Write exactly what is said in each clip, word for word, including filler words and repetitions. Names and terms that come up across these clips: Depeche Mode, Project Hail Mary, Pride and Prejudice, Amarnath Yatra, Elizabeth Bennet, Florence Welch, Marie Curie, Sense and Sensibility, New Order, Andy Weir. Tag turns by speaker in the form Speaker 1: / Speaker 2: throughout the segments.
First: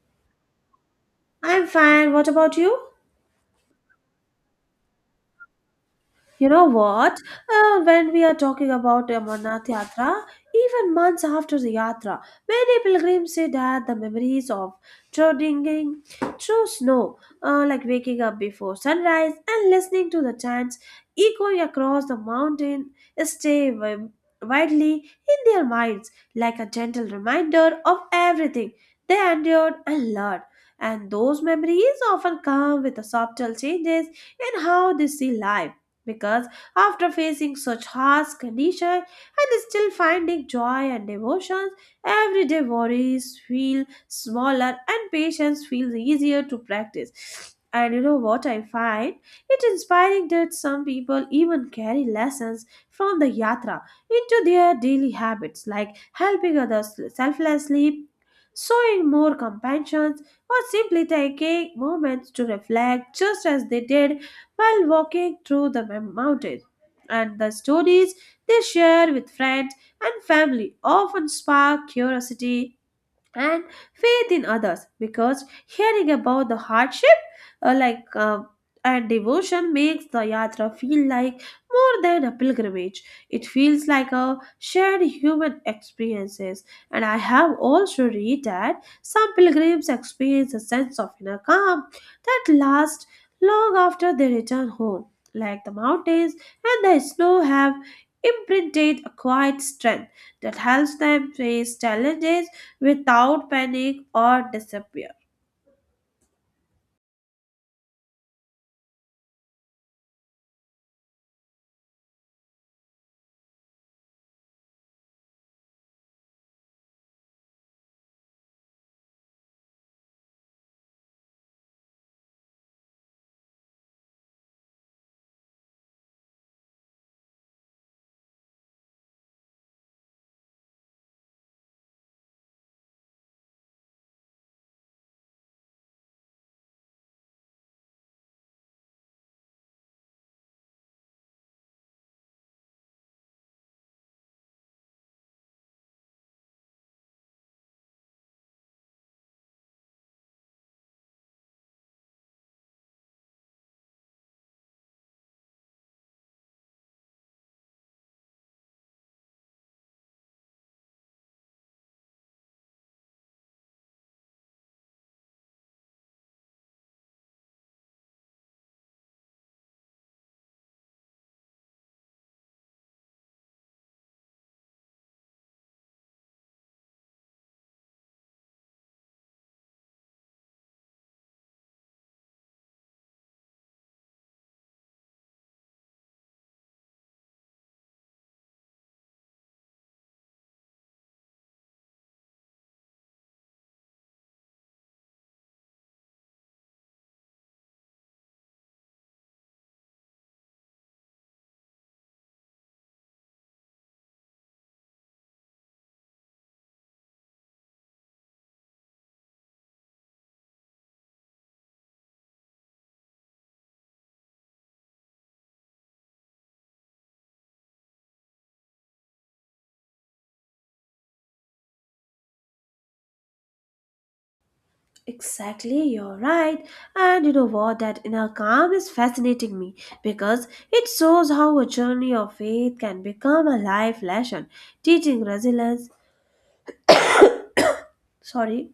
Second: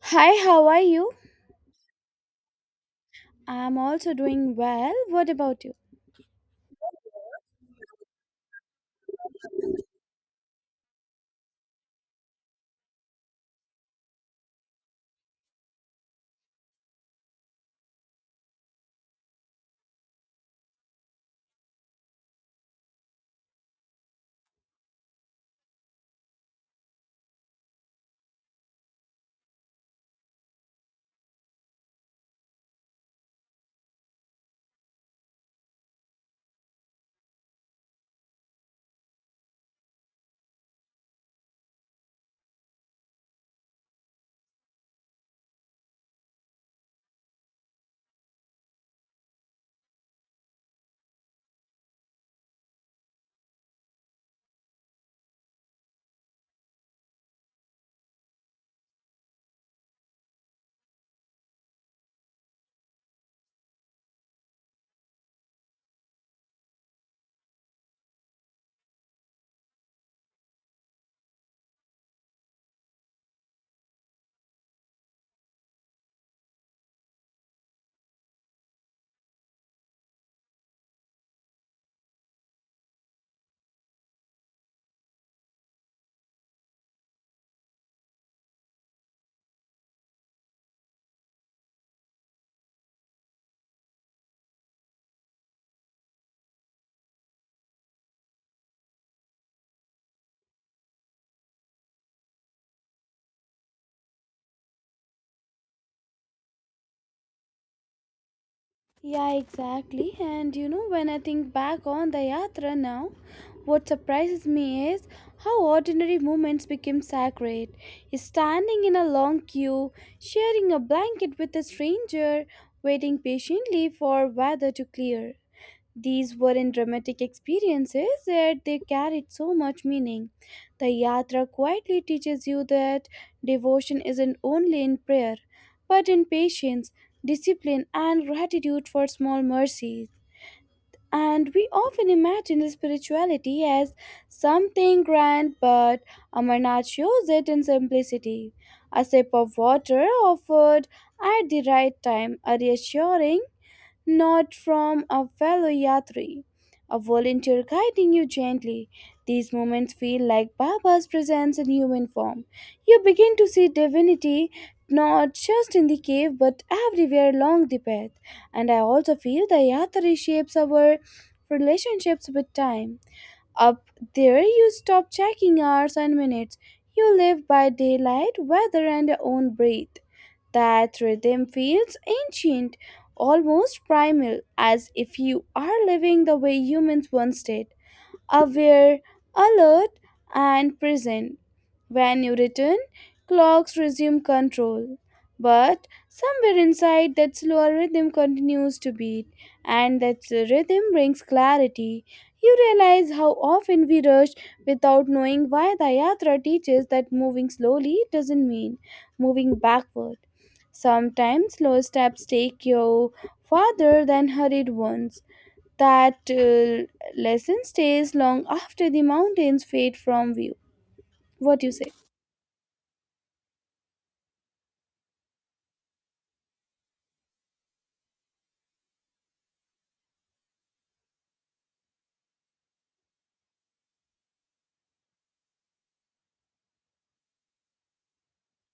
Speaker 1: Hi, how are you?
Speaker 2: I'm fine. What about you?
Speaker 1: I'm also doing well. What about you?
Speaker 2: You know what? Uh, when we are talking about Amarnath Yatra, even months after the Yatra, many pilgrims say that the memories of trudging through snow, uh, like waking up before sunrise and listening to the chants echoing across the mountain, stay wi- widely in their minds like a gentle reminder of everything they endured and learned. And those memories often come with the subtle changes in how they see life because after facing such harsh conditions and still finding joy and devotions, everyday worries feel smaller and patience feels easier to practice. And you know what I find? It inspiring that some people even carry lessons from the yatra into their daily habits like helping others selflessly, showing more compassion, or simply taking moments to reflect just as they did while walking through the mem- mountain. And the stories they share with friends and family often spark curiosity and faith in others because hearing about the hardship uh, like uh, and devotion makes the yatra feel like more than a pilgrimage, it feels like a shared human experiences. And I have also read that some pilgrims experience a sense of inner calm that lasts long after they return home, like the mountains and the snow have imprinted a quiet strength that helps them face challenges without panic or disappear.
Speaker 1: Yeah, exactly. And you know, when I think back on the Yatra now, what surprises me is how ordinary moments became sacred. Standing in a long queue, sharing a blanket with a stranger, waiting patiently for weather to clear. These weren't dramatic experiences, yet they carried so much meaning. The Yatra quietly teaches you that devotion isn't only in prayer, but in patience, discipline, and gratitude for small mercies. And we often imagine spirituality as something grand, but Amarnath shows it in simplicity. A sip of water offered at the right time, a reassuring not from a fellow yatri, a volunteer guiding you gently. These moments feel like Baba's presence in human form. You begin to see divinity not just in the cave but everywhere along the path. And I also feel the yatri shapes our relationships with time. Up there, you stop checking hours and minutes. You live by daylight, weather, and your own breath. That rhythm feels ancient, almost primal, as if you are living the way humans once did aware, alert, and present. When you return, clocks resume control. But somewhere inside, that slower rhythm continues to beat, and that rhythm brings clarity. You realize how often we rush without knowing why the yatra teaches that moving slowly doesn't mean moving backward. Sometimes slow steps take you farther than hurried ones. That uh, lesson stays long after the mountains fade from view. What do you say?
Speaker 2: Exactly, you're right. And you know what? That inner calm is fascinating me because it shows how a journey of faith can become a life lesson, teaching resilience, sorry,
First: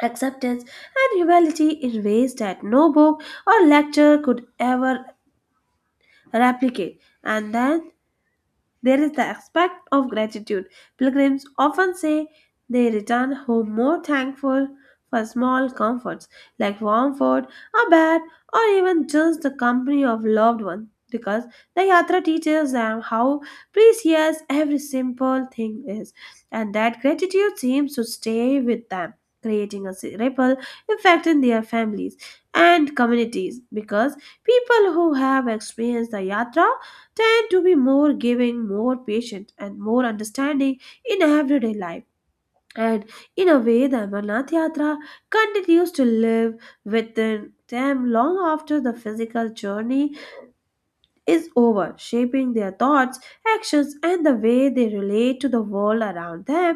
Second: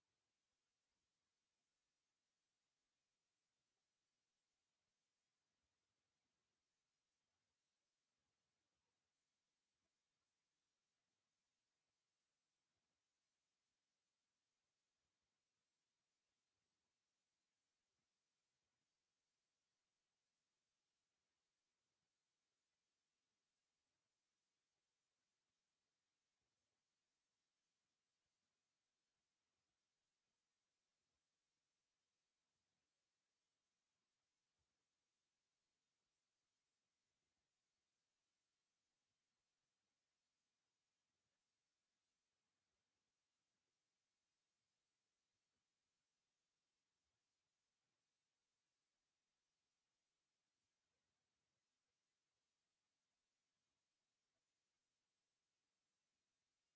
Speaker 2: acceptance, and humility in ways that no book or lecture could ever replicate. And then there is the aspect of gratitude. Pilgrims often say they return home more thankful for small comforts like warm food, a bed, or even just the company of loved ones because the yatra teaches them how precious every simple thing is, and that gratitude seems to stay with them, creating a ripple effect in their families and communities because people who have experienced the yatra tend to be more giving, more patient, and more understanding in everyday life. And in a way, the Amarnath Yatra continues to live within them long after the physical journey is over, shaping their thoughts, actions, and the way they relate to the world around them.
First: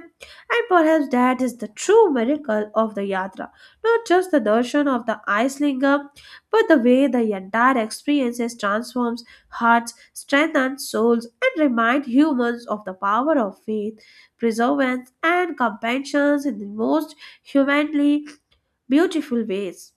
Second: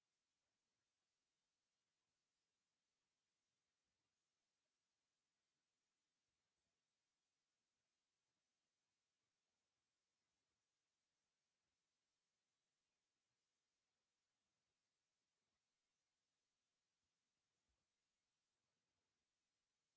Speaker 2: And perhaps that is the true miracle of the Yatra, not just the darshan of the ice lingam, but the way the entire experience is transforms hearts, strengthens souls, and reminds humans of the power of faith, perseverance, and compassion in the most humanly beautiful ways.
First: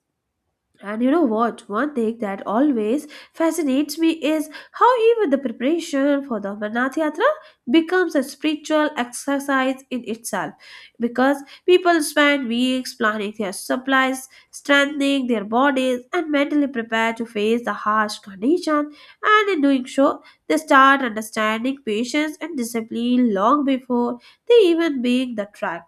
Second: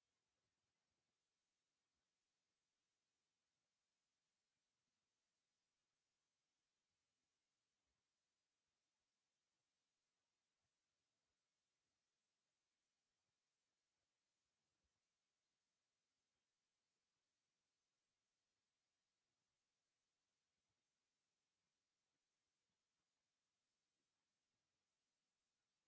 Speaker 2: And you know what? One thing that always fascinates me is how even the preparation for the Amarnath Yatra becomes a spiritual exercise in itself. Because people spend weeks planning their supplies, strengthening their bodies, and mentally prepare to face the harsh condition. And in doing so, they start understanding patience and discipline long before they even make the trek.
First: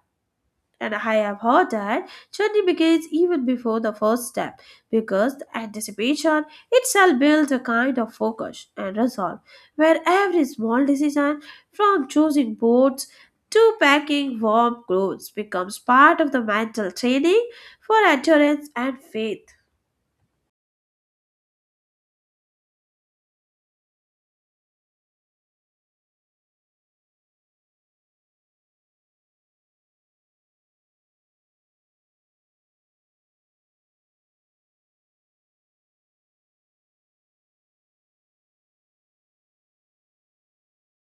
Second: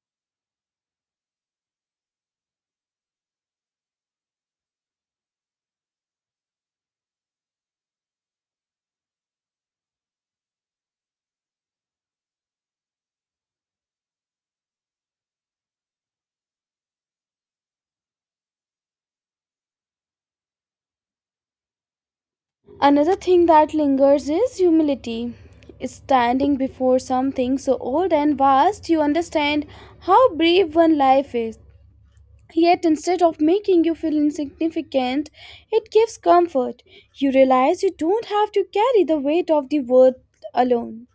Speaker 2: And I have heard that journey begins even before the first step, because the anticipation itself builds a kind of focus and resolve, where every small decision, from choosing boats to packing warm clothes, becomes part of the mental training for endurance and faith.
Speaker 1: Another thing that lingers is humility. Standing before something so old and vast, you understand how brief one life is. Yet instead of making you feel insignificant, it gives comfort. You realize you don't have to carry the weight of the world alone.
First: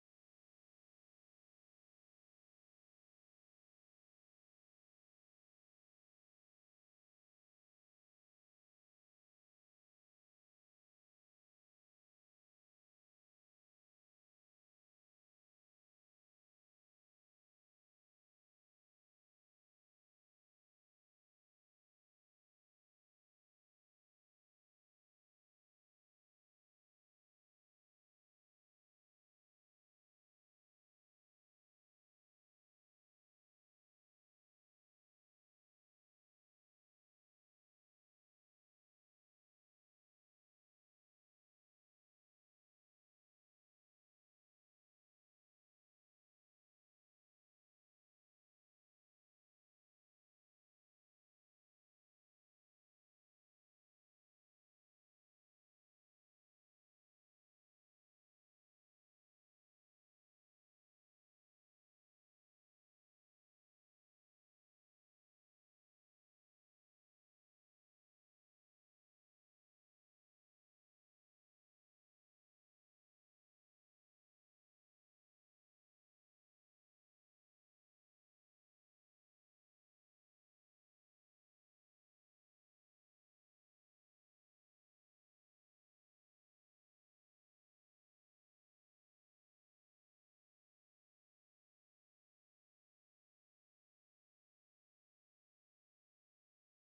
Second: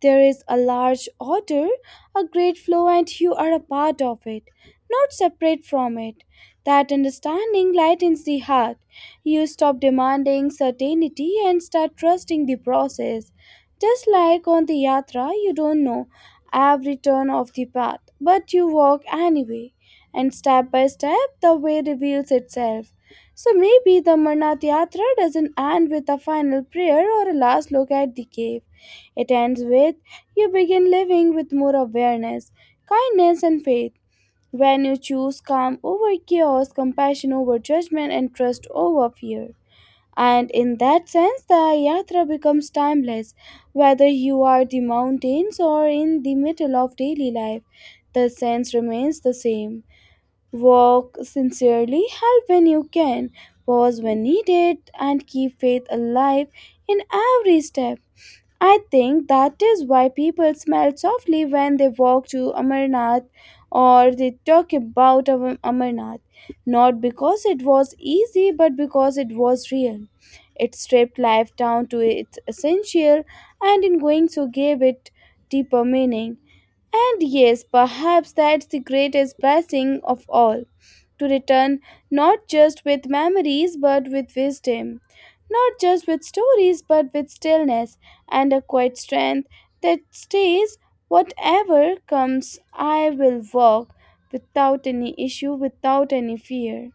Speaker 1: There is a large order, a great flow, and you are a part of it, not separate from it. That understanding lightens the heart. You stop demanding certainty and start trusting the process. Just like on the yatra, you don't know every turn of the path, but you walk anyway and step by step the way reveals itself. So maybe the Marnath Yatra doesn't end with a final prayer or a last look at the cave. It ends with you begin living with more awareness, kindness, and faith. When you choose calm over chaos, compassion over judgment, and trust over fear. And in that sense, the yatra becomes timeless, whether you are the mountains or in the middle of daily life. The sense remains the same. Walk sincerely, help when you can, pause when needed, and keep faith alive in every step. I think that is why people smile softly when they walk to Amarnath or they talk about Am- Amarnath. Not because it was easy, but because it was real. It stripped life down to its essential and in going so gave it deeper meaning. And yes, perhaps that's the greatest blessing of all to return not just with memories but with wisdom not just with stories but with stillness and a quiet strength that stays whatever comes I will walk without any issue without any fear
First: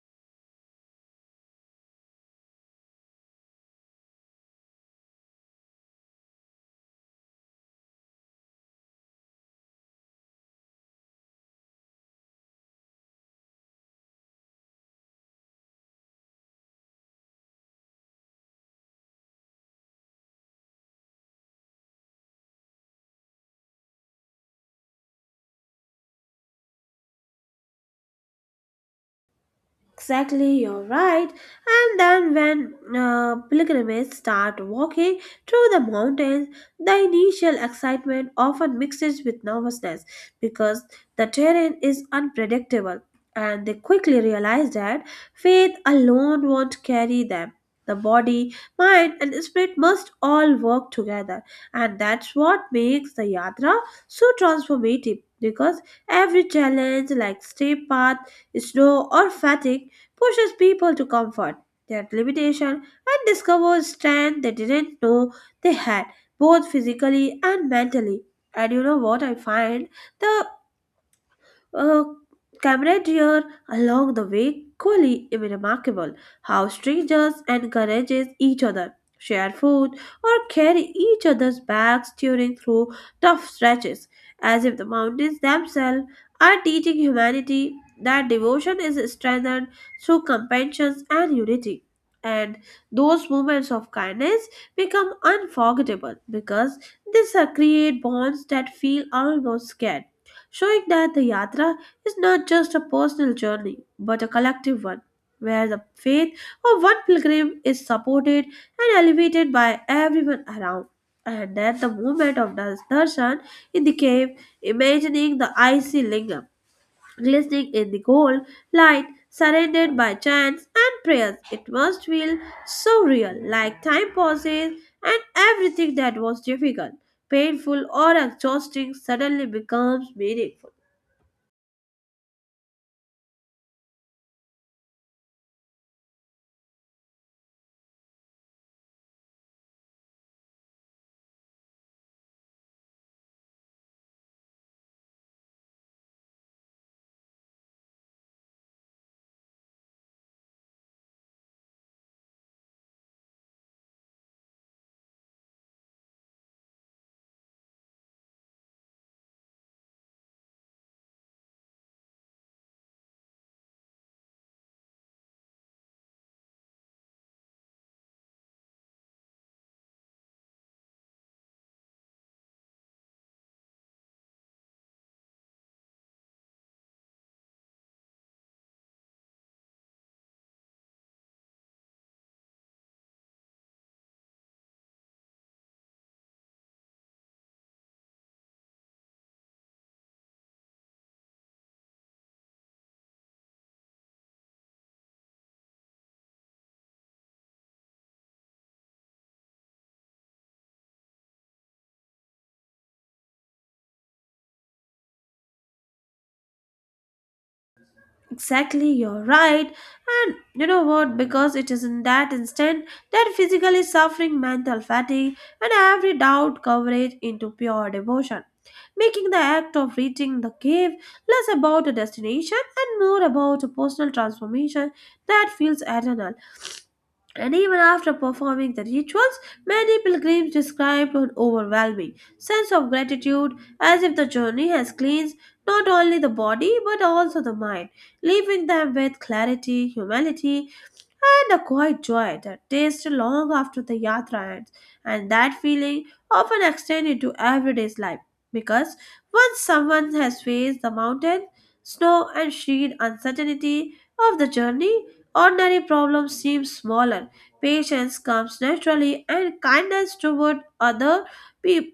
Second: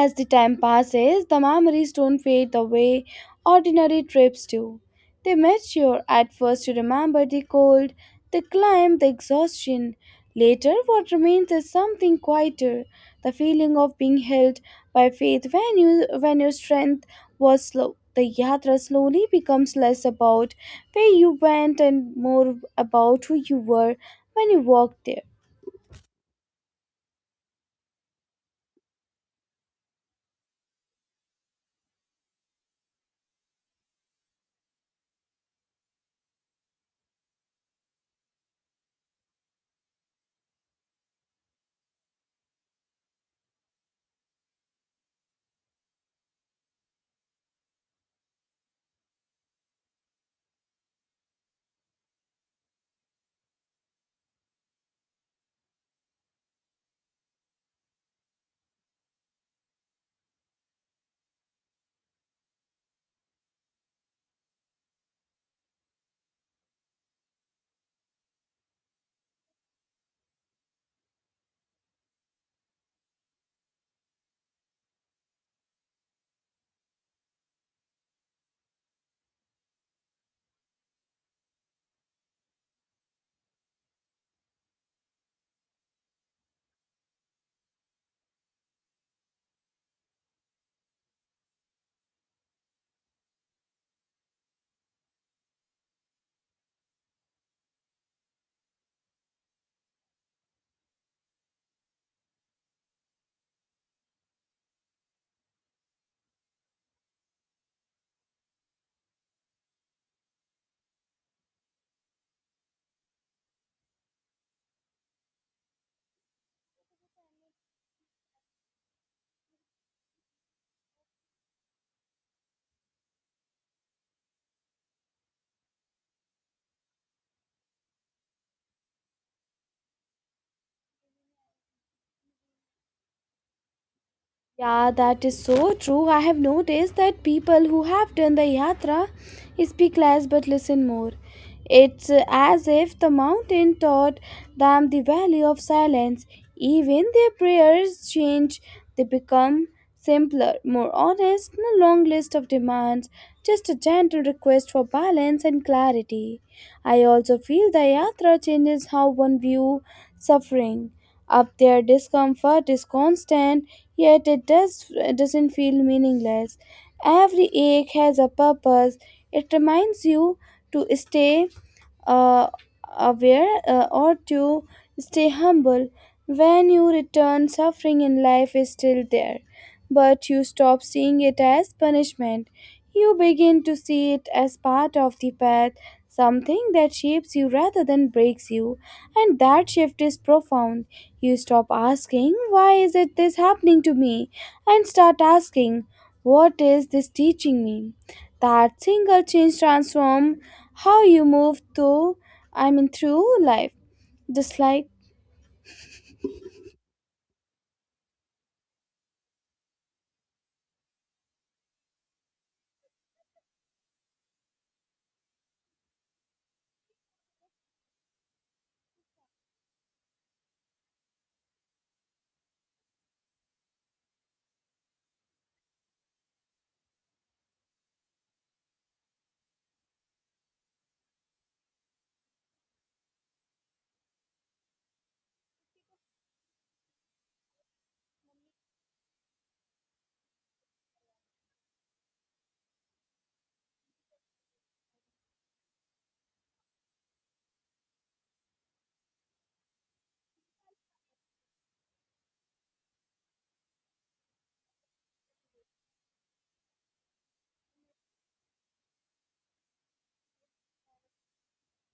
Speaker 1: as the time passes, the memories don't fade the way ordinary trips do. They mature. At first, you remember the cold, the climb, the exhaustion. Later, what remains is something quieter the feeling of being held by faith when, you, when your strength was slow. The yatra slowly becomes less about where you went and more about who you were when you walked there.
Speaker 2: Exactly, you're right. And then when uh, pilgrims start walking through the mountains, the initial excitement often mixes with nervousness because the terrain is unpredictable and they quickly realize that faith alone won't carry them. The body, mind, and spirit must all work together, and that's what makes the yatra so transformative because every challenge, like steep path, snow, or fatigue, pushes people to comfort their limitation and discover strength they didn't know they had, both physically and mentally. And you know what I find? The uh, camaraderie along the way equally remarkable. How strangers encourages each other, share food, or carry each other's bags during through tough stretches, as if the mountains themselves are teaching humanity that devotion is strengthened through compassion and unity. And those moments of kindness become unforgettable because these are create bonds that feel almost scared, showing that the yatra is not just a personal journey but a collective one, where the faith of one pilgrim is supported and elevated by everyone around. And then the moment of das- darshan in the cave, imagining the icy lingam glistening in the gold light, surrounded by chants and prayers, it must feel so real, like time pauses and everything that was difficult, painful, or exhausting suddenly becomes meaningful.
Speaker 1: Yeah, that is so true. I have noticed that people who have done the yatra speak less but listen more. It's uh, as if the mountain taught them the value of silence. Even their prayers change, they become simpler, more honest, no long list of demands, just a gentle request for balance and clarity. I also feel the yatra changes how one view suffering. Up there, discomfort is constant, yet it does doesn't feel meaningless. Every ache has a purpose. It reminds you to stay uh, aware uh, or to stay humble. When you return, suffering in life is still there, but you stop seeing it as punishment. You begin to see it as part of the path, something that shapes you rather than breaks you, and that shift is profound. You stop asking, why is it this happening to me? And start asking, what is this teaching me? That single change transform how you move through I mean through life. Just like
Speaker 2: Exactly, you're right. And you know what? Because it is in that instant that physically suffering mental fatigue and every doubt coverage into pure devotion, making the act of reaching the cave less about a destination and more about a personal transformation that feels eternal. And even after performing the rituals, many pilgrims described an overwhelming sense of gratitude as if the journey has cleansed not only the body but also the mind, leaving them with clarity, humility, and a quiet joy that tastes long after the yatra ends, and that feeling often extends into everyday's life because once someone has faced the mountain, snow, and sheer uncertainty of the journey, ordinary problems seem smaller. Patience comes naturally, and kindness toward other people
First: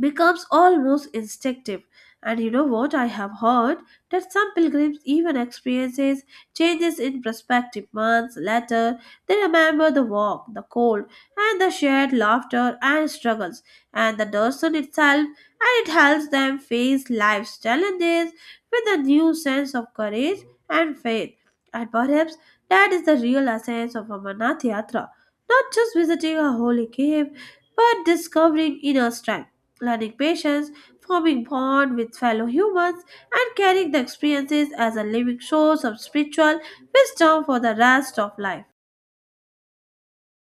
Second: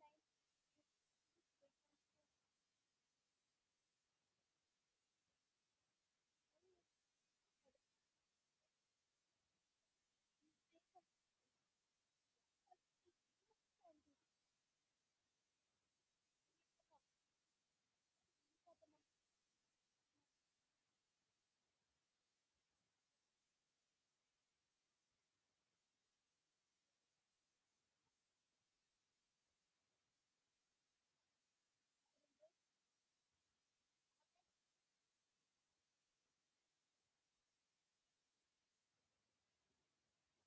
Speaker 2: becomes almost instinctive. And you know what? I have heard that some pilgrims even experiences changes in perspective months later. They remember the walk, the cold, and the shared laughter and struggles, and the Darsan itself, and it helps them face life's challenges with a new sense of courage and faith. And perhaps that is the real essence of Amarnath Yatra, not just visiting a holy cave, but discovering inner strength, learning patience, forming bond with fellow humans, and carrying the experiences as a living source of spiritual wisdom for the rest of life.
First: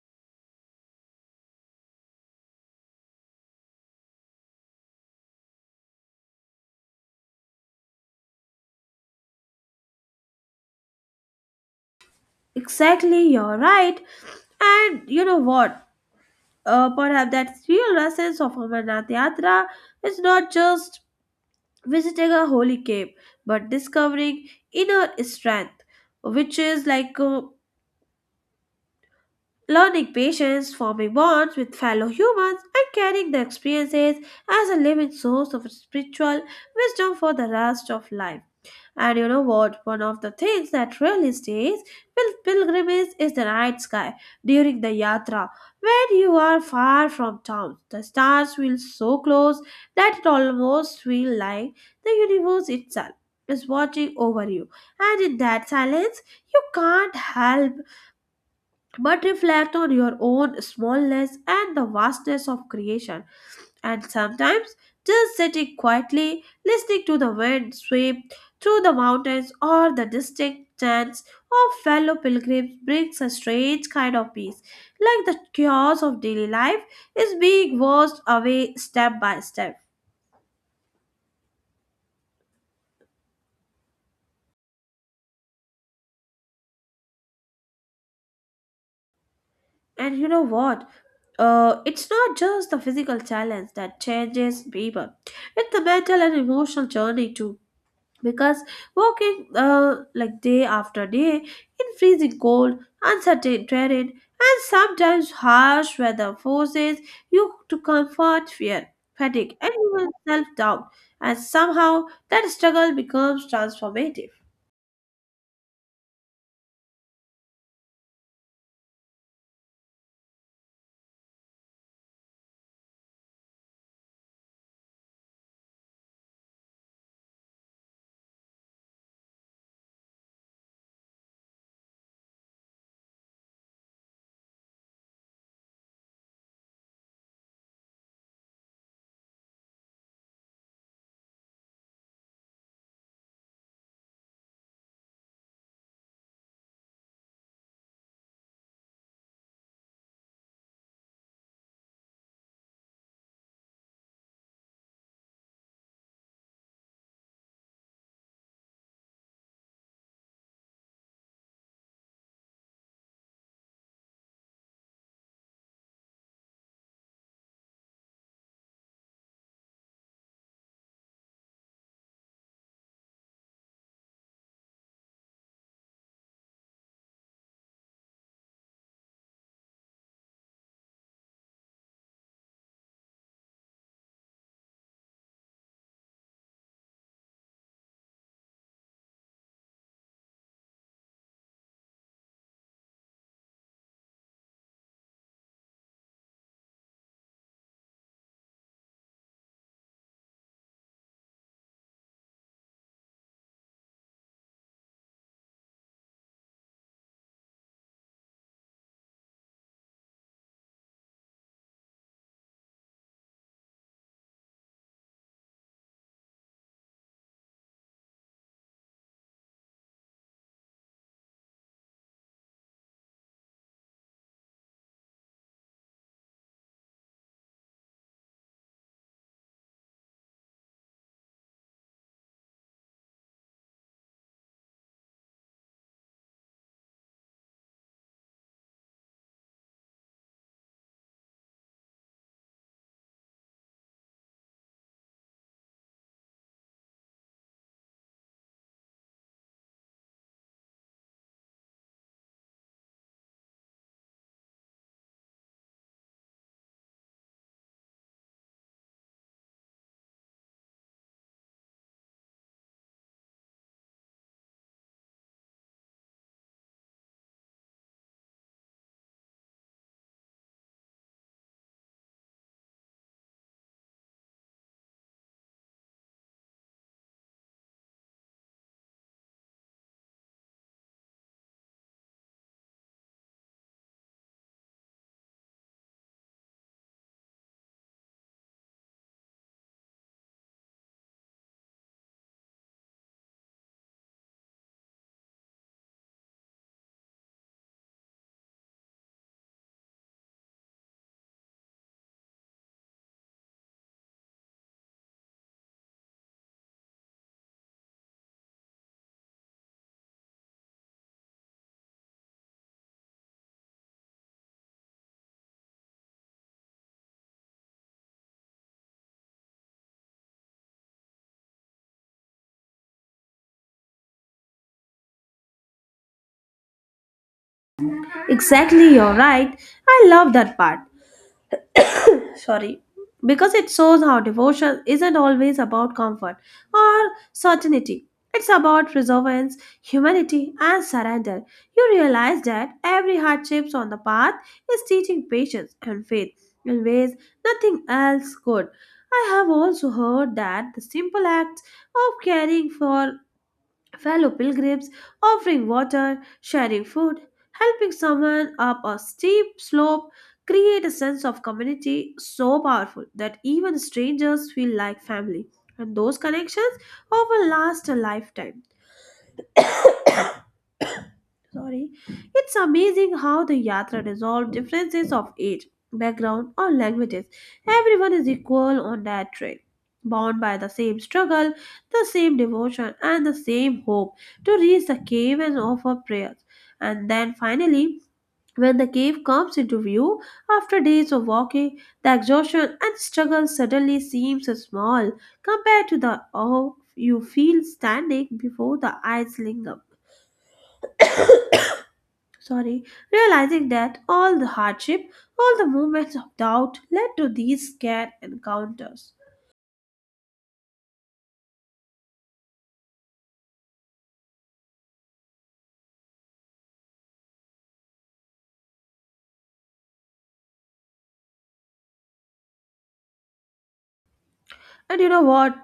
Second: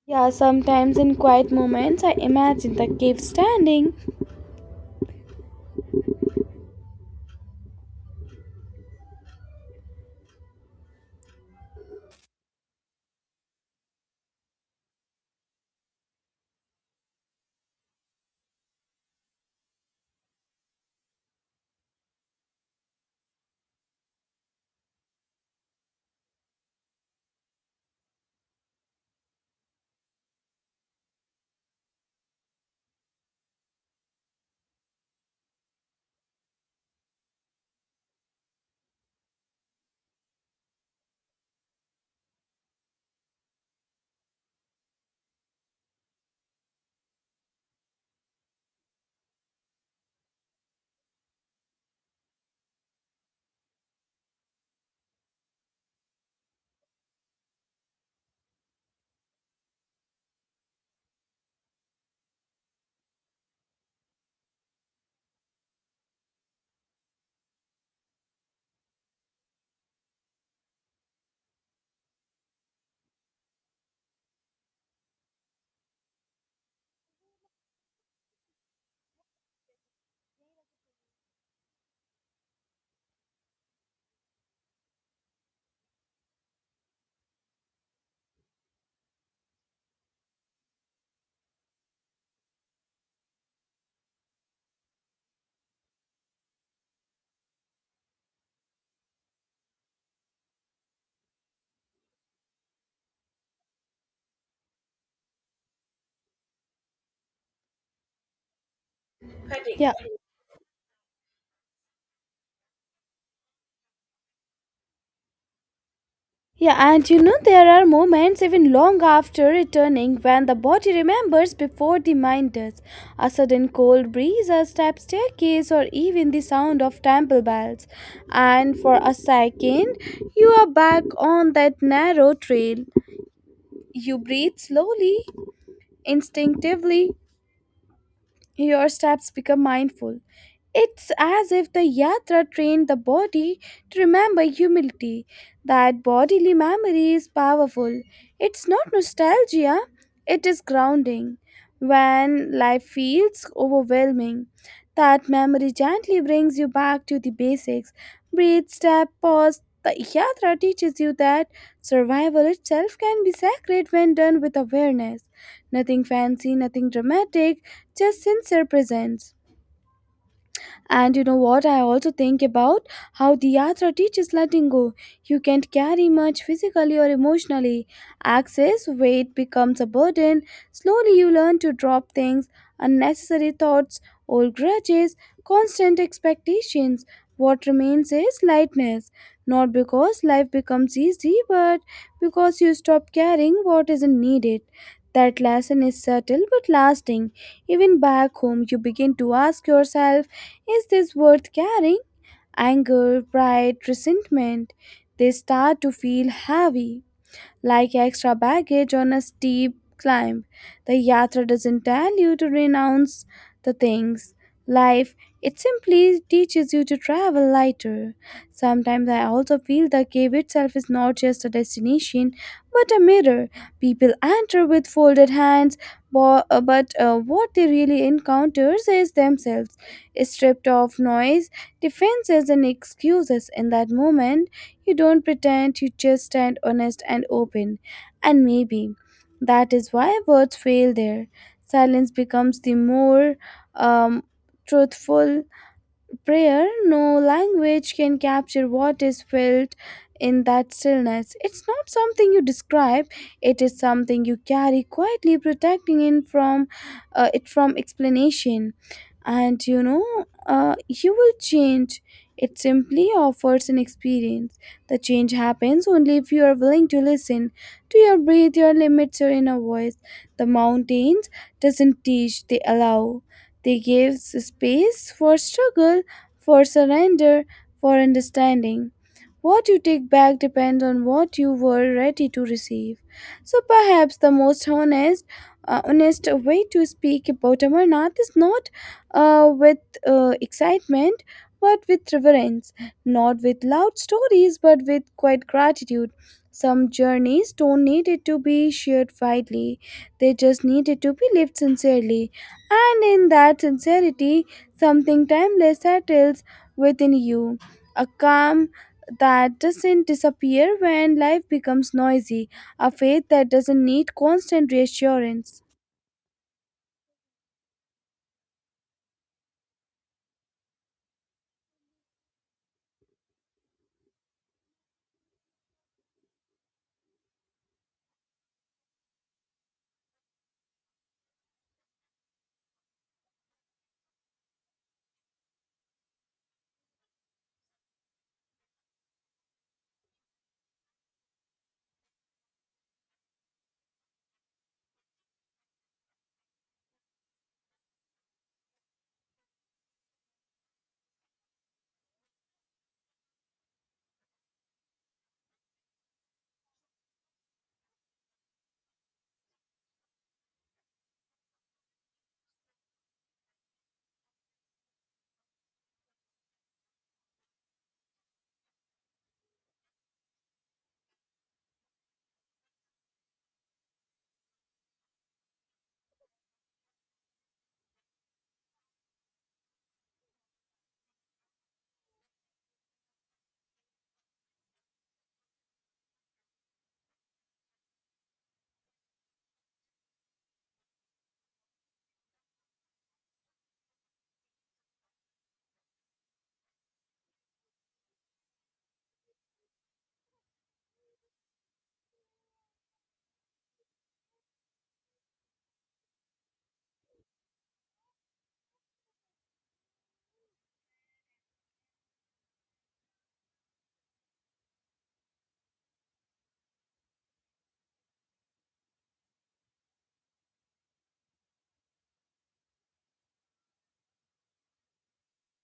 Speaker 1: yeah, sometimes in quiet moments I imagine the cave standing.
Speaker 2: Exactly, you're right. And you know what? Uh, perhaps that real essence of Amarnath Yatra is not just visiting a holy cave, but discovering inner strength, which is like uh, learning patience, forming bonds with fellow humans, and carrying the experiences as a living source of spiritual wisdom for the rest of life. And you know what? One of the things that really stays with pilgrimage is the night sky during the yatra. When you are far from town, the stars feel so close that it almost feels like the universe itself is watching over you. And in that silence, you can't help but reflect on your own smallness and the vastness of creation. And sometimes, just sitting quietly, listening to the wind sweep through the mountains or the distinct chants of fellow pilgrims brings a strange kind of peace, like the chaos of daily life is being washed away step by step. And you know what? Uh, it's not just the physical challenge that changes people. It's the mental and emotional journey too because walking uh, like day after day in freezing cold, uncertain terrain, and sometimes harsh weather forces you to comfort fear, fatigue, and
Speaker 1: Yeah.
Speaker 2: even self doubt, and somehow that struggle becomes transformative.
Speaker 1: Yeah, and you know there are moments even long after returning when the body remembers before the mind does. A sudden cold breeze, a step staircase, or even the sound of temple bells. And for a second, you are back on that narrow trail. You breathe slowly, instinctively, your steps become mindful. It's as if the yatra trained the body to remember humility. That bodily memory is powerful. It's not nostalgia, it is grounding. When life feels overwhelming, that memory gently brings you back to the basics. Breathe, step, pause. The yatra teaches you that survival itself can be sacred when done with awareness. Nothing fancy, nothing dramatic, just sincere presence. And you know what? I also think about how the yatra teaches letting go. You can't carry much physically or emotionally. Excess weight becomes a burden. Slowly, you learn to drop things, unnecessary thoughts, old grudges, constant expectations. What remains is lightness. Not because life becomes easy, but because you stop caring what isn't needed. That lesson is subtle but lasting. Even back home, you begin to ask yourself is this worth carrying? Anger, pride, resentment, they start to feel heavy like extra baggage on a steep climb. The yatra doesn't tell you to renounce the things. Life, it simply teaches you to travel lighter. Sometimes I also feel the cave itself is not just a destination, but a mirror. People enter with folded hands, bo- uh, but uh, what they really encounters is themselves, stripped of noise, defenses, and excuses. In that moment, you don't pretend, you just stand honest and open. And maybe that is why words fail there. Silence becomes the more um, truthful prayer, no language can capture what is felt in that stillness. It's not something you describe, it is something you carry quietly, protecting it from, uh, it from explanation. And you know, uh, you will change. It simply offers an experience. The change happens only if you are willing to listen to your breath, your limits, your inner voice. The mountains doesn't teach, they allow. They give space for struggle, for surrender, for understanding. What you take back depends on what you were ready to receive. So perhaps the most honest, uh, honest way to speak about Amarnath is not uh, with uh, excitement, but with reverence. Not with loud stories, but with quiet gratitude. Some journeys don't need it to be shared widely; they just needed to be lived sincerely. And in that sincerity, something timeless settles within you. A calm that doesn't disappear when life becomes noisy, a faith that doesn't need constant reassurance.
Speaker 2: Exactly, you're right. I love that part, sorry, because it shows how devotion isn't always about comfort or certainty, it's about perseverance, humanity, and surrender. You realize that every hardship on the path is teaching patience and faith in ways nothing else could. I have also heard that the simple act of caring for fellow pilgrims, offering water, sharing food, helping someone up a steep slope create a sense of community so powerful that even strangers feel like family. And those connections often last a lifetime. Sorry. It's amazing how the Yatra resolved differences of age, background, or languages. Everyone is equal on that train, bound by the same struggle, the same devotion, and the same hope to reach the cave and offer prayers. And then finally, when the cave comes into view, after days of walking, the exhaustion and struggle suddenly seems small compared to the awe you feel standing before the ice lingam, sorry, realizing that all the hardship, all the moments of doubt led to these scared encounters. And you know what?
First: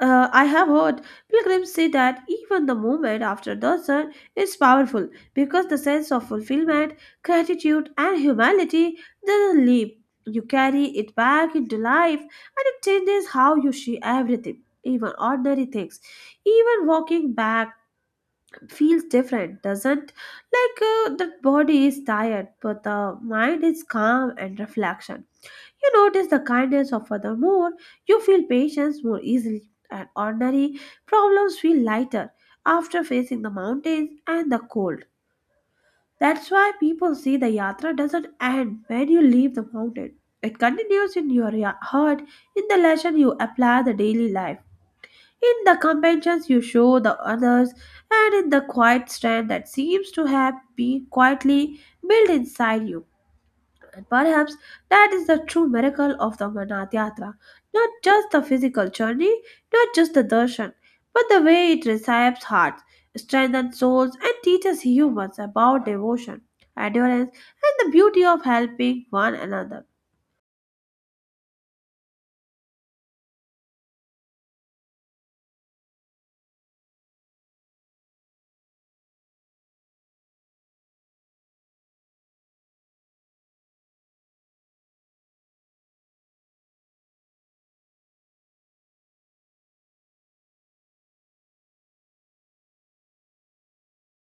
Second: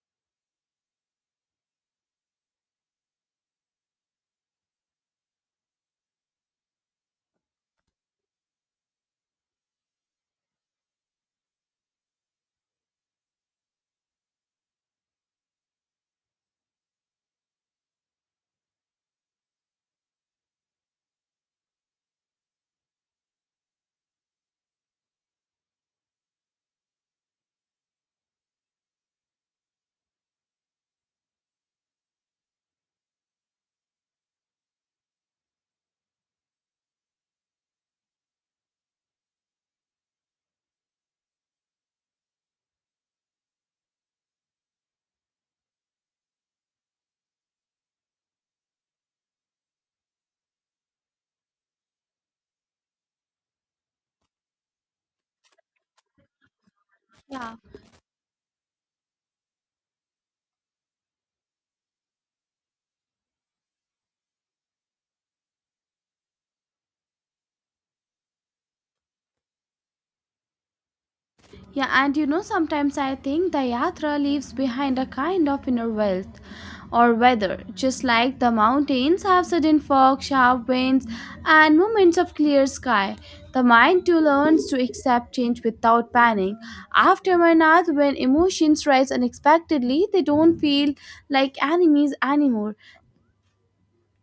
Speaker 2: Uh, I have heard pilgrims say that even the moment after the sun is powerful because the sense of fulfillment, gratitude, and humanity doesn't leave. You carry it back into life and it changes how you see everything, even ordinary things. Even walking back feels different doesn't like uh, the body is tired but the mind is calm and reflection. You notice the kindness of other more, you feel patience more easily, and ordinary problems feel lighter after facing the mountains and the cold. That's why people say the yatra doesn't end when you leave the mountain, it continues in your ya- heart, in the lesson you apply the daily life, in the conventions you show the others, and in the quiet strength that seems to have been quietly built inside you. And perhaps that is the true miracle of the Amarnath Yatra.
Speaker 1: Yeah.
Speaker 2: Not just the physical journey, not just the darshan, but the way it reshapes hearts, strengthens souls, and teaches humans about devotion, endurance, and the beauty of helping one another.
Speaker 1: Yeah, and you know, sometimes I think the Yatra leaves behind a kind of inner wealth or weather, just like the mountains have sudden fog, sharp winds, and moments of clear sky. The mind too learns to accept change without panic. After Marnath, when emotions rise unexpectedly, they don't feel like enemies anymore.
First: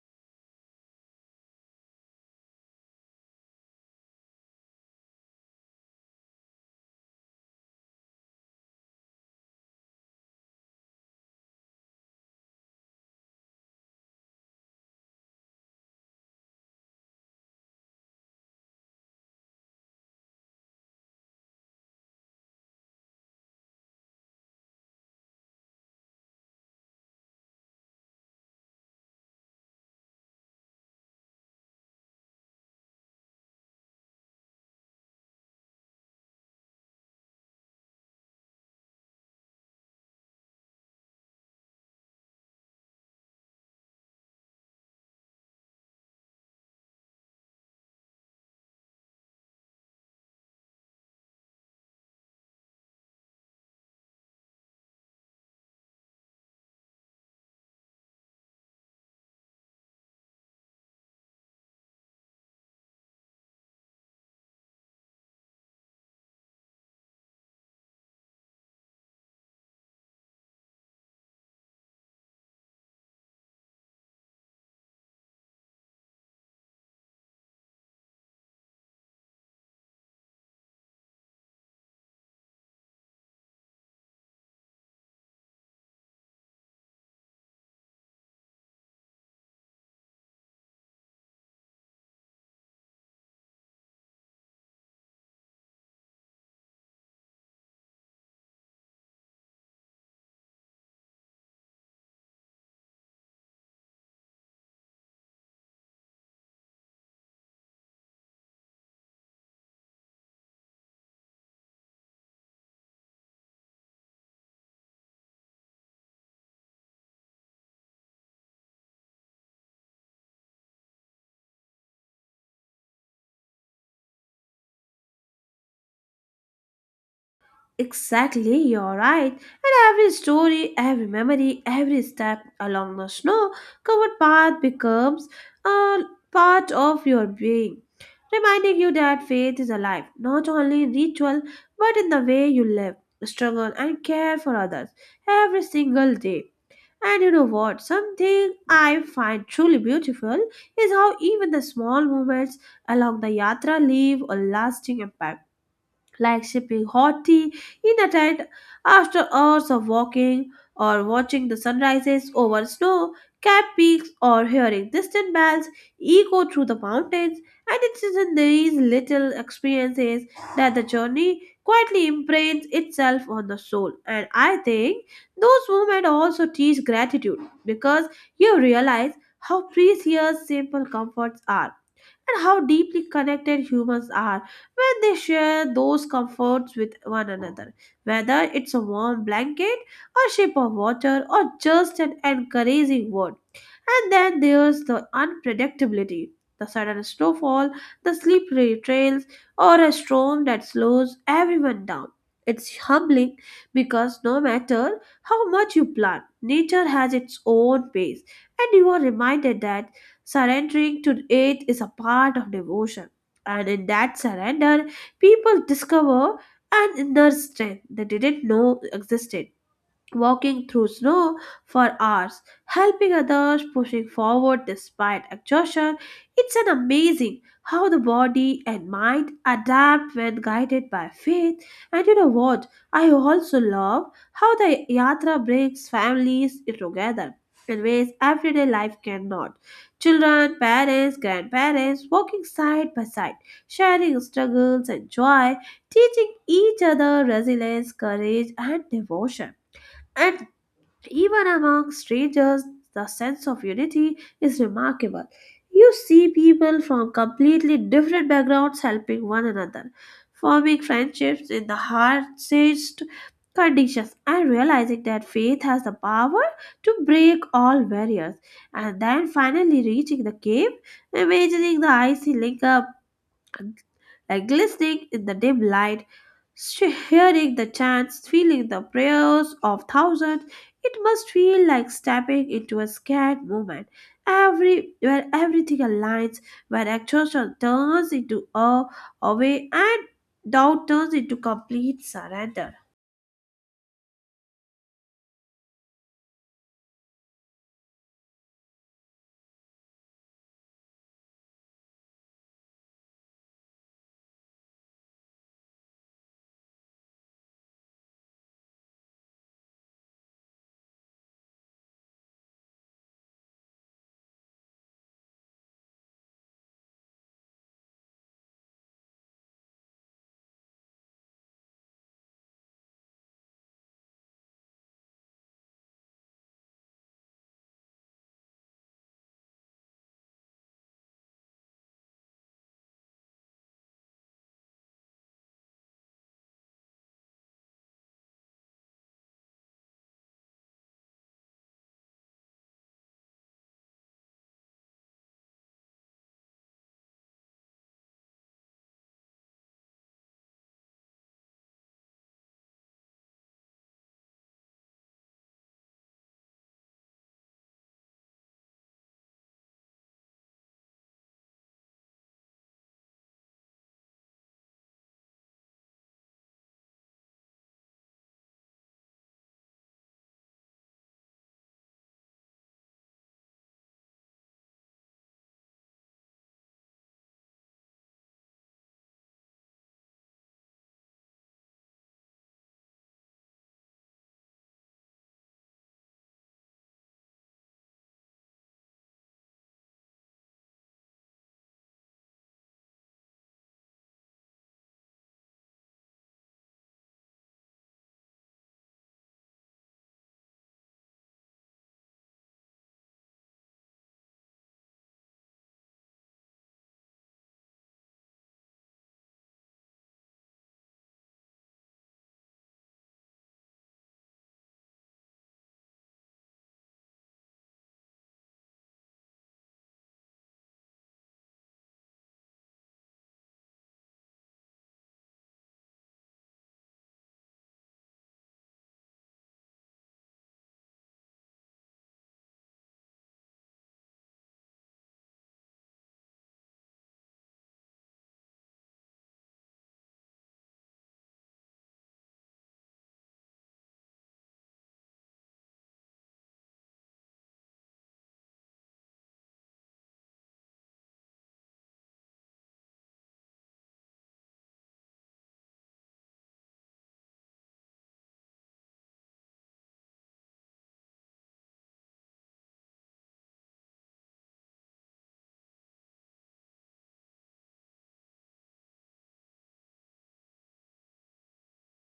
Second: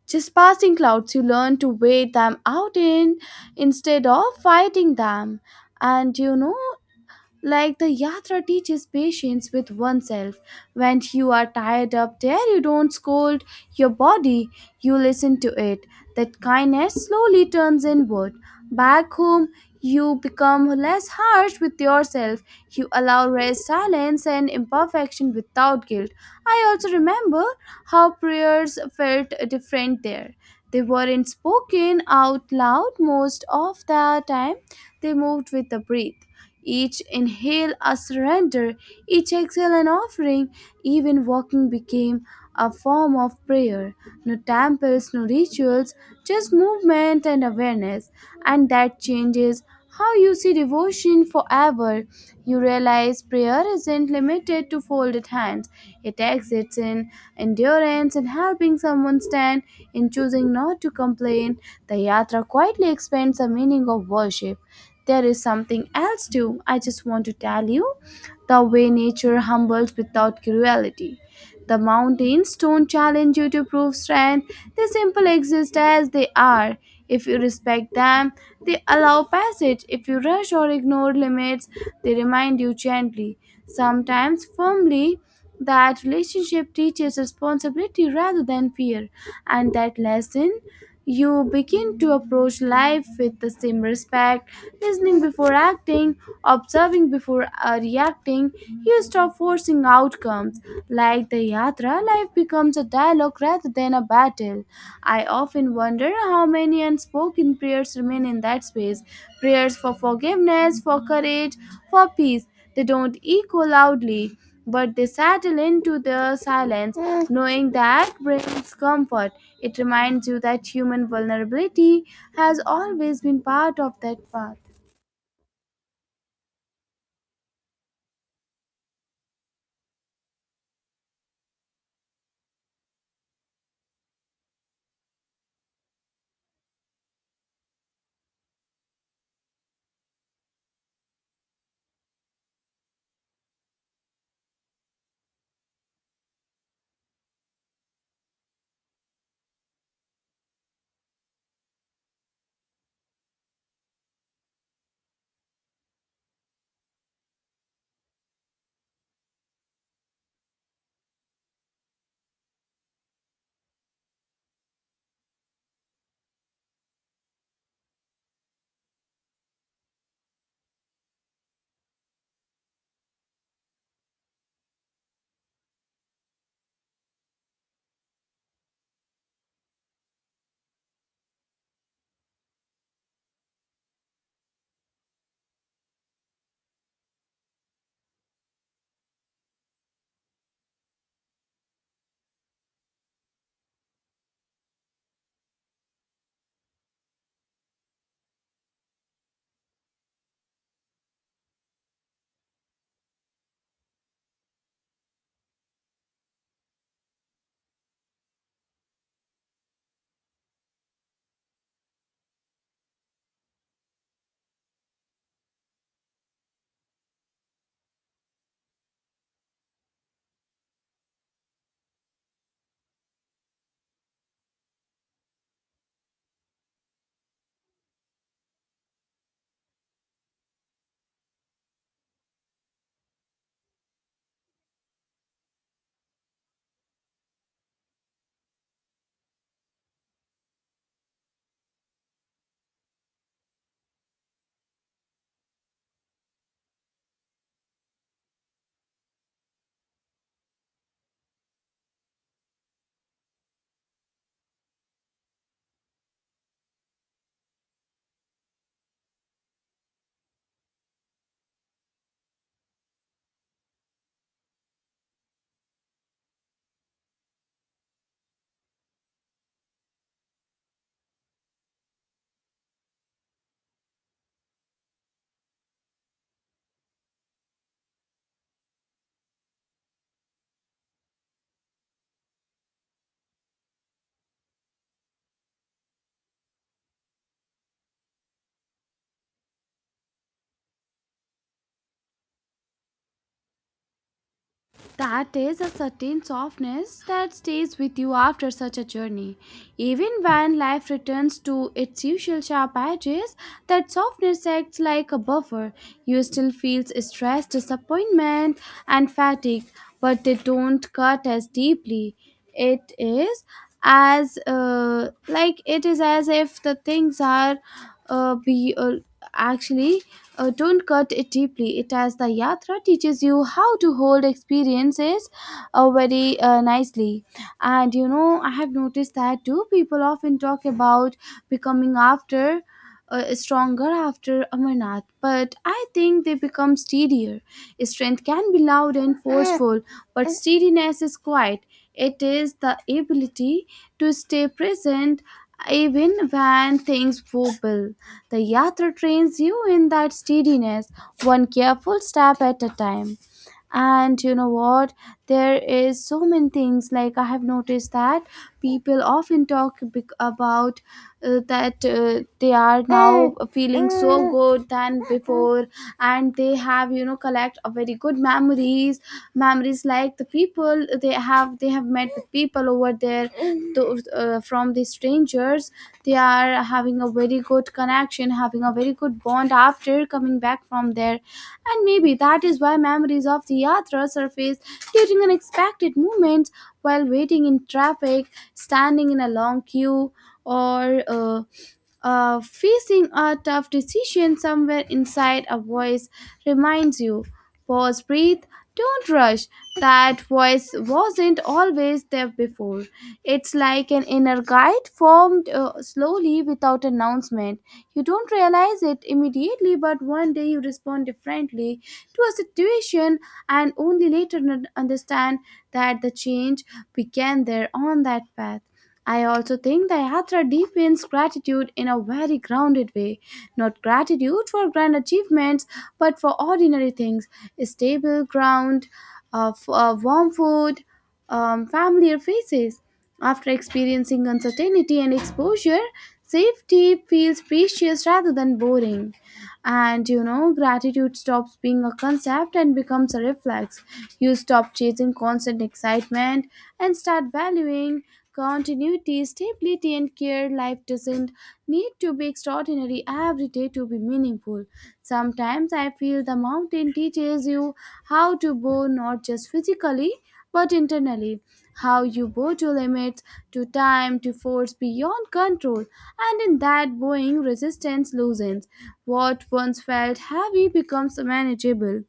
Speaker 1: Just passing clouds, you learn to wait them out in instead of fighting them. And you know, like the yatra teaches patience with oneself. When you are tired up there, you don't scold your body, you listen to it. That kindness slowly turns inward. Back home, you become less harsh with yourself. You allow rest, silence, and imperfection without guilt. I also remember how prayers felt different there. They weren't spoken out loud most of the time, they moved with the breath. Each inhale a surrender, each exhale an offering. Even walking became a form of prayer. No temples, no rituals, just movement and awareness. And that changes how you see devotion forever. You realize prayer isn't limited to folded hands, it exists in endurance, in helping someone stand, in choosing not to complain. The yatra quietly expands the meaning of worship. There is something else too. I just want to tell you the way nature humbles without cruelty. The mountains don't challenge you to prove strength, they simply exist as they are. If you respect them, they allow passage. If you rush or ignore limits, they remind you gently, sometimes firmly, that relationship teaches responsibility rather than fear. And that lesson you begin to approach life with the same respect, listening before acting, observing before uh, reacting. You stop forcing outcomes. Like the yatra, life becomes a dialogue rather than a battle. I often wonder how many unspoken prayers remain in that space prayers for forgiveness, for courage, for peace. They don't echo loudly, but they settle into the silence, knowing that brings comfort. It reminds you that human vulnerability has always been part of that path.
Speaker 2: Exactly, you're right. And every story, every memory, every step along the snow covered path becomes a part of your being, reminding you that faith is alive, not only in ritual, but in the way you live, struggle, and care for others every single day. And you know what? Something I find truly beautiful is how even the small moments along the yatra leave a lasting impact, like sipping hot tea in the tent after hours of walking, or watching the sunrises over snow capped peaks, or hearing distant bells echo through the mountains. And it is in these little experiences that the journey quietly imprints itself on the soul, and I think those moments also teach gratitude, because you realize how precious simple comforts are and how deeply connected humans are when they share those comforts with one another. Whether it's a warm blanket, a sip of water, or just an encouraging word. And then there's the unpredictability, the sudden snowfall, the slippery trails, or a storm that slows everyone down. It's humbling, because no matter how much you plan, nature has its own pace, and you are reminded that surrendering to it is a part of devotion. And in that surrender, people discover an inner strength they didn't know existed, walking through snow for hours, helping others, pushing forward despite exhaustion. It's an amazing how the body and mind adapt when guided by faith. And you know what? I also love how the yatra brings families together in ways everyday life cannot. Children, parents, grandparents walking side by side, sharing struggles and joy, teaching each other resilience, courage, and devotion. And even among strangers, the sense of unity is remarkable. You see people from completely different backgrounds helping one another, forming friendships in the hardest conditions, and realizing that faith has the power to break all barriers. And then finally reaching the cave, imagining the icy link up and, like, glistening in the dim light, sh- hearing the chants, feeling the prayers of thousands, it must feel like stepping into a scared moment. Every where everything aligns, where exhaustion turns into awe, away, and doubt turns into complete surrender.
Speaker 1: That is a certain softness that stays with you after such a journey. Even when life returns to its usual sharp edges, that softness acts like a buffer. You still feel stress, disappointment, and fatigue, but they don't cut as deeply. It is as uh, like it is as if the things are uh, be uh, Actually, uh, don't cut it deeply. It as the yatra teaches you how to hold experiences uh, very uh, nicely. And you know, I have noticed that too. People often talk about becoming after uh, stronger after Amarnath, but I think they become steadier. Strength can be loud and forceful, but steadiness is quiet. It is the ability to stay present even when things wobble. The yatra trains you in that steadiness, one careful step at a time. And you know what, there is so many things, like I have noticed that people often talk bec- about uh, that uh, they are now feeling so good than before, and they have, you know, collect a very good memories memories like the people they have they have met with people over there, those, uh, from the strangers. They are having a very good connection, having a very good bond after coming back from there. And maybe Maybe that is why memories of the yatra surface during unexpected moments, while waiting in traffic, standing in a long queue, or uh, uh, facing a tough decision, somewhere inside a voice reminds you. Pause, breathe, don't rush. That voice wasn't always there before. It's like an inner guide formed uh, slowly without announcement. You don't realize it immediately, but one day you respond differently to a situation, and only later n- understand that the change began there on that path. I also think the Yatra deepens gratitude in a very grounded way. Not gratitude for grand achievements, but for ordinary things: stable ground, uh, f- uh, warm food, um, familiar faces. After experiencing uncertainty and exposure, safety feels precious rather than boring. And you know, gratitude stops being a concept and becomes a reflex. You stop chasing constant excitement and start valuing continuity, stability, and care. Life doesn't need to be extraordinary every day to be meaningful. Sometimes I feel the mountain teaches you how to bow, not just physically but internally, how you bow to limits, to time, to force beyond control. And in that bowing, resistance loosens, what once felt heavy becomes manageable.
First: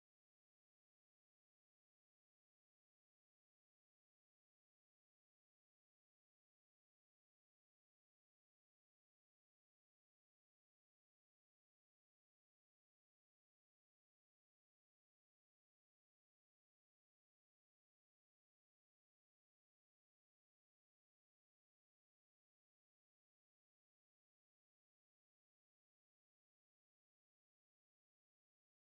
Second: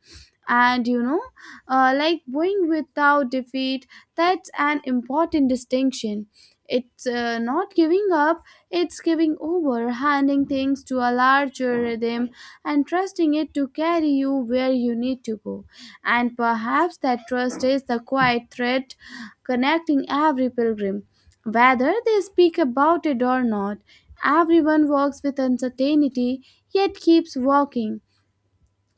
Speaker 1: And you know, uh, like going without defeat, that's an important distinction. It's uh, not giving up, it's giving over, handing things to a larger rhythm and trusting it to carry you where you need to go. And perhaps that trust is the quiet thread connecting every pilgrim. Whether they speak about it or not, everyone walks with uncertainty yet keeps walking.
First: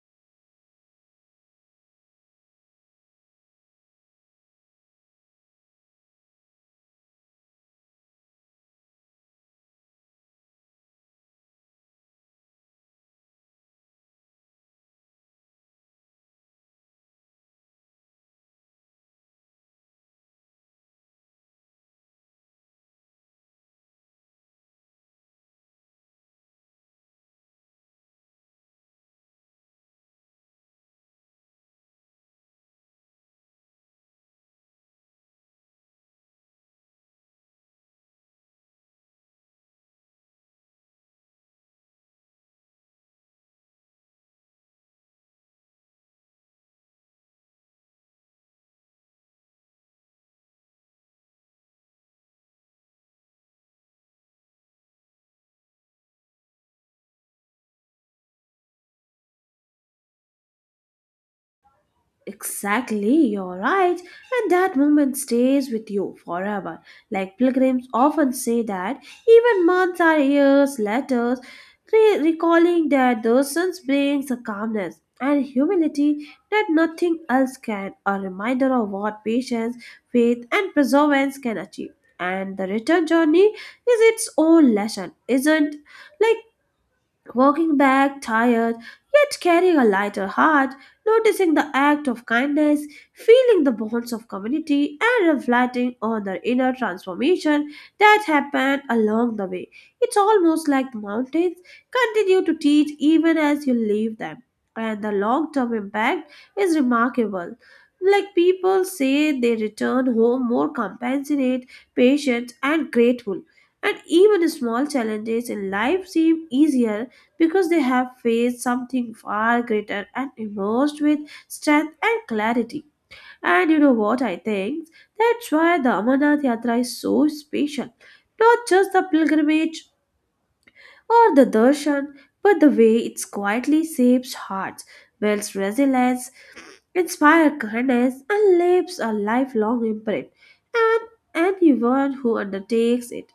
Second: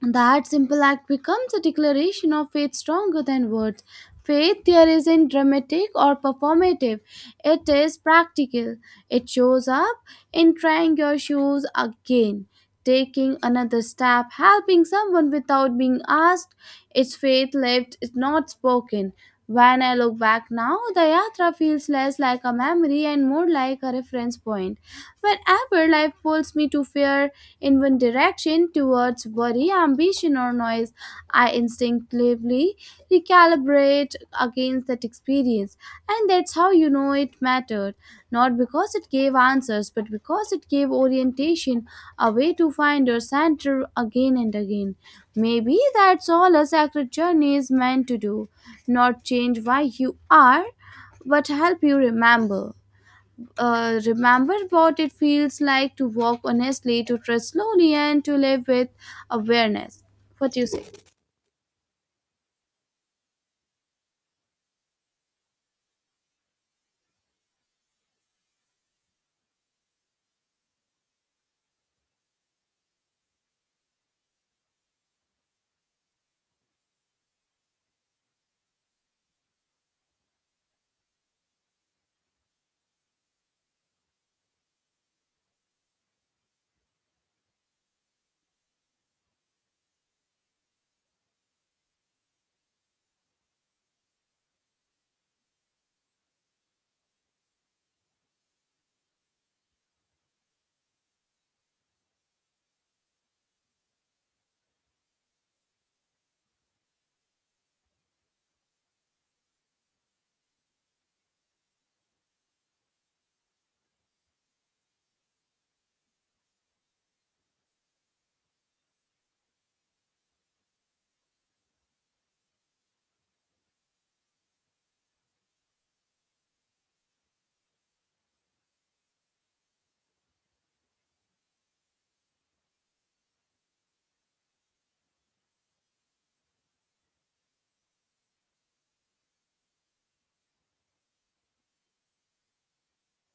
Speaker 1: That simple act becomes a declaration of faith stronger than words. Faith there isn't dramatic or performative, it is practical. It shows up in trying your shoes again, taking another step, helping someone without being asked. It's faith lived, it's not spoken. When I look back now, the yatra feels less like a memory and more like a reference point. Whenever life pulls me to fear in one direction, towards worry, ambition, or noise, I instinctively recalibrate against that experience. And that's how you know it mattered. Not because it gave answers, but because it gave orientation, a way to find your center again and again. Maybe that's all a sacred journey is meant to do. Not change why you are, but help you remember uh, remember what it feels like to walk honestly, to trust slowly, and to live with awareness. What do you say?
Speaker 2: Exactly, you're right. And that moment stays with you forever. Like pilgrims often say that even months or years later, re- recalling that those sons brings a calmness and humility that nothing else can, a reminder of what patience, faith, and perseverance can achieve. And the return journey is its own lesson, isn't like walking back, tired, yet carrying a lighter heart, noticing the act of kindness, feeling the bonds of community, and reflecting on the inner transformation that happened along the way. It's almost like the mountains continue to teach even as you leave them, and the long term impact is remarkable. Like people say, they return home more compassionate, patient, and grateful, and even small challenges in life seem easier because they have faced something far greater and emerged with strength and clarity. And you know what I think? That's why the Amarnath Yatra is so special. Not just the pilgrimage or the darshan, but the way it quietly shapes hearts, builds resilience, inspires kindness, and leaves a lifelong imprint. And anyone who undertakes it,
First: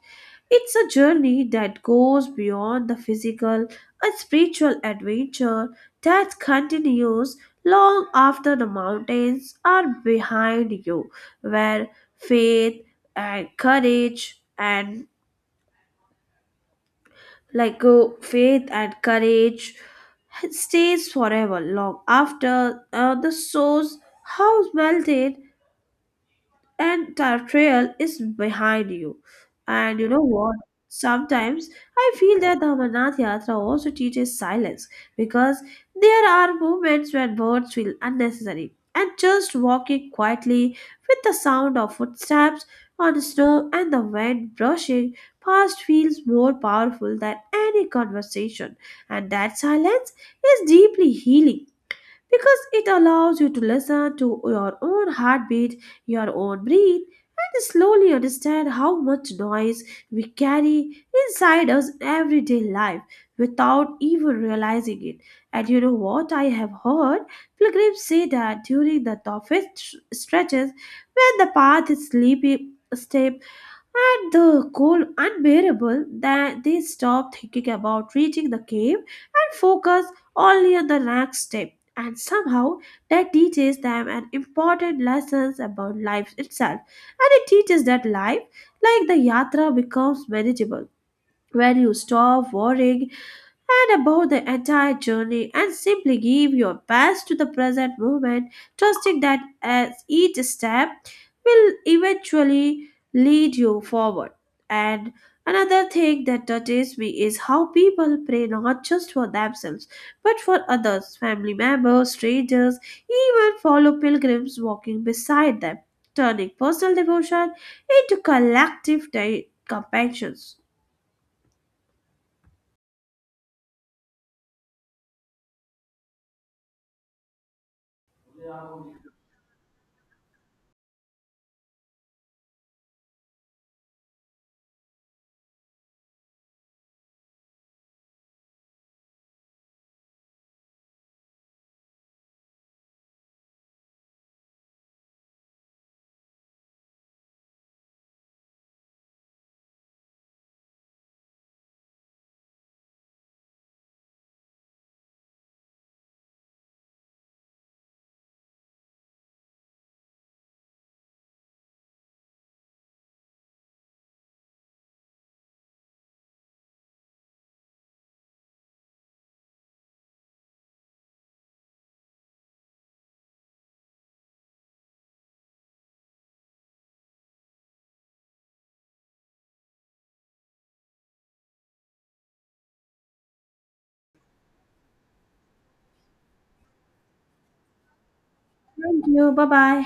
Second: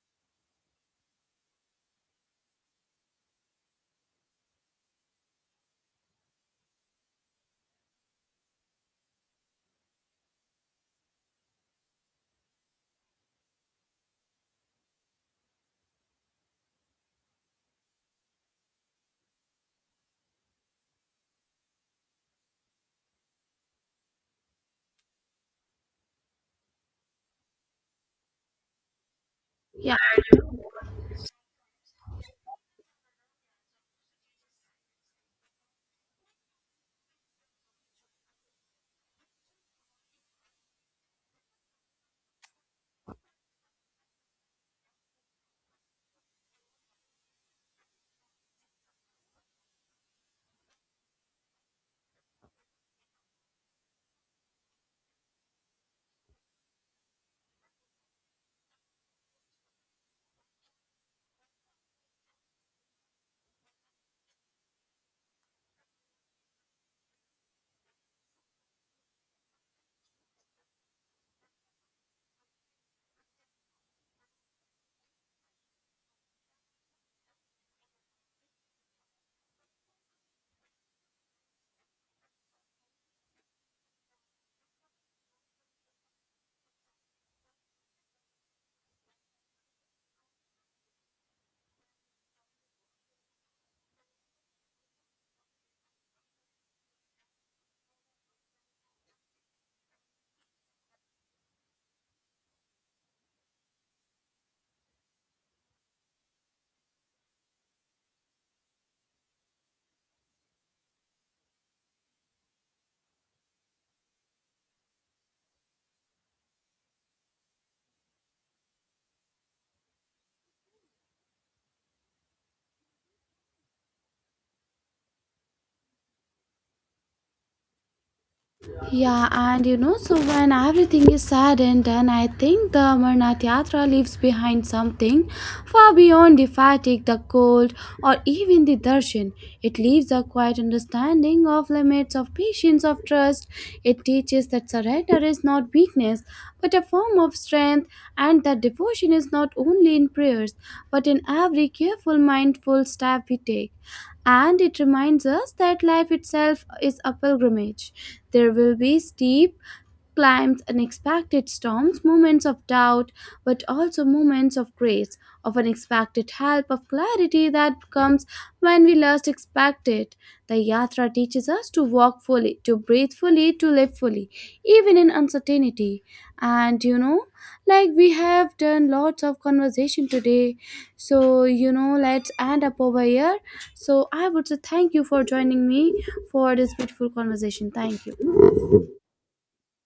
Speaker 2: it's a journey that goes beyond the physical and spiritual, adventure that continues long after the mountains are behind you, where faith and courage and like uh, faith and courage stays forever long after uh, the soul's house melted and that trail is behind you. And you know what? Sometimes I feel that the Amarnath Yatra also teaches silence, because there are moments when words feel unnecessary. And just walking quietly with the sound of footsteps on snow and the wind brushing past feels more powerful than any conversation. And that silence is deeply healing, because it allows you to listen to your own heartbeat, your own breath, and slowly understand how much noise we carry inside us everyday life without even realizing it. And you know what? I have heard pilgrims say that during the toughest stretches, when the path is sleepy, step at the cold unbearable, that they stop thinking about reaching the cave and focus only on the next step. And somehow that teaches them an important lessons about life itself. And it teaches that life, like the yatra, becomes manageable. When you stop worrying and about the entire journey and simply give your best to the present moment, trusting that as each step will eventually lead you forward. And another thing that touches me is how people pray not just for themselves but for others, family members, strangers, even fellow pilgrims walking beside them, turning personal devotion into collective de- compassion.
Speaker 1: Yeah, and you know, so when everything is said and done, I think the Amarnath Yatra leaves behind something far beyond the fatigue, the cold, or even the darshan. It leaves a quiet understanding of limits, of patience, of trust. It teaches that surrender is not weakness, but a form of strength, and that devotion is not only in prayers, but in every careful, mindful step we take. And it reminds us that life itself is a pilgrimage. There will be steep climbs, unexpected storms, moments of doubt, but also moments of grace, of unexpected help, of clarity that comes when we least expect it. The Yatra teaches us to walk fully, to breathe fully, to live fully, even in uncertainty. And you know, like we have done lots of conversation today. So, you know, let's end up over here. So, I would say thank you for joining me for this beautiful conversation. Thank you.
Speaker 2: Thank you. Bye bye.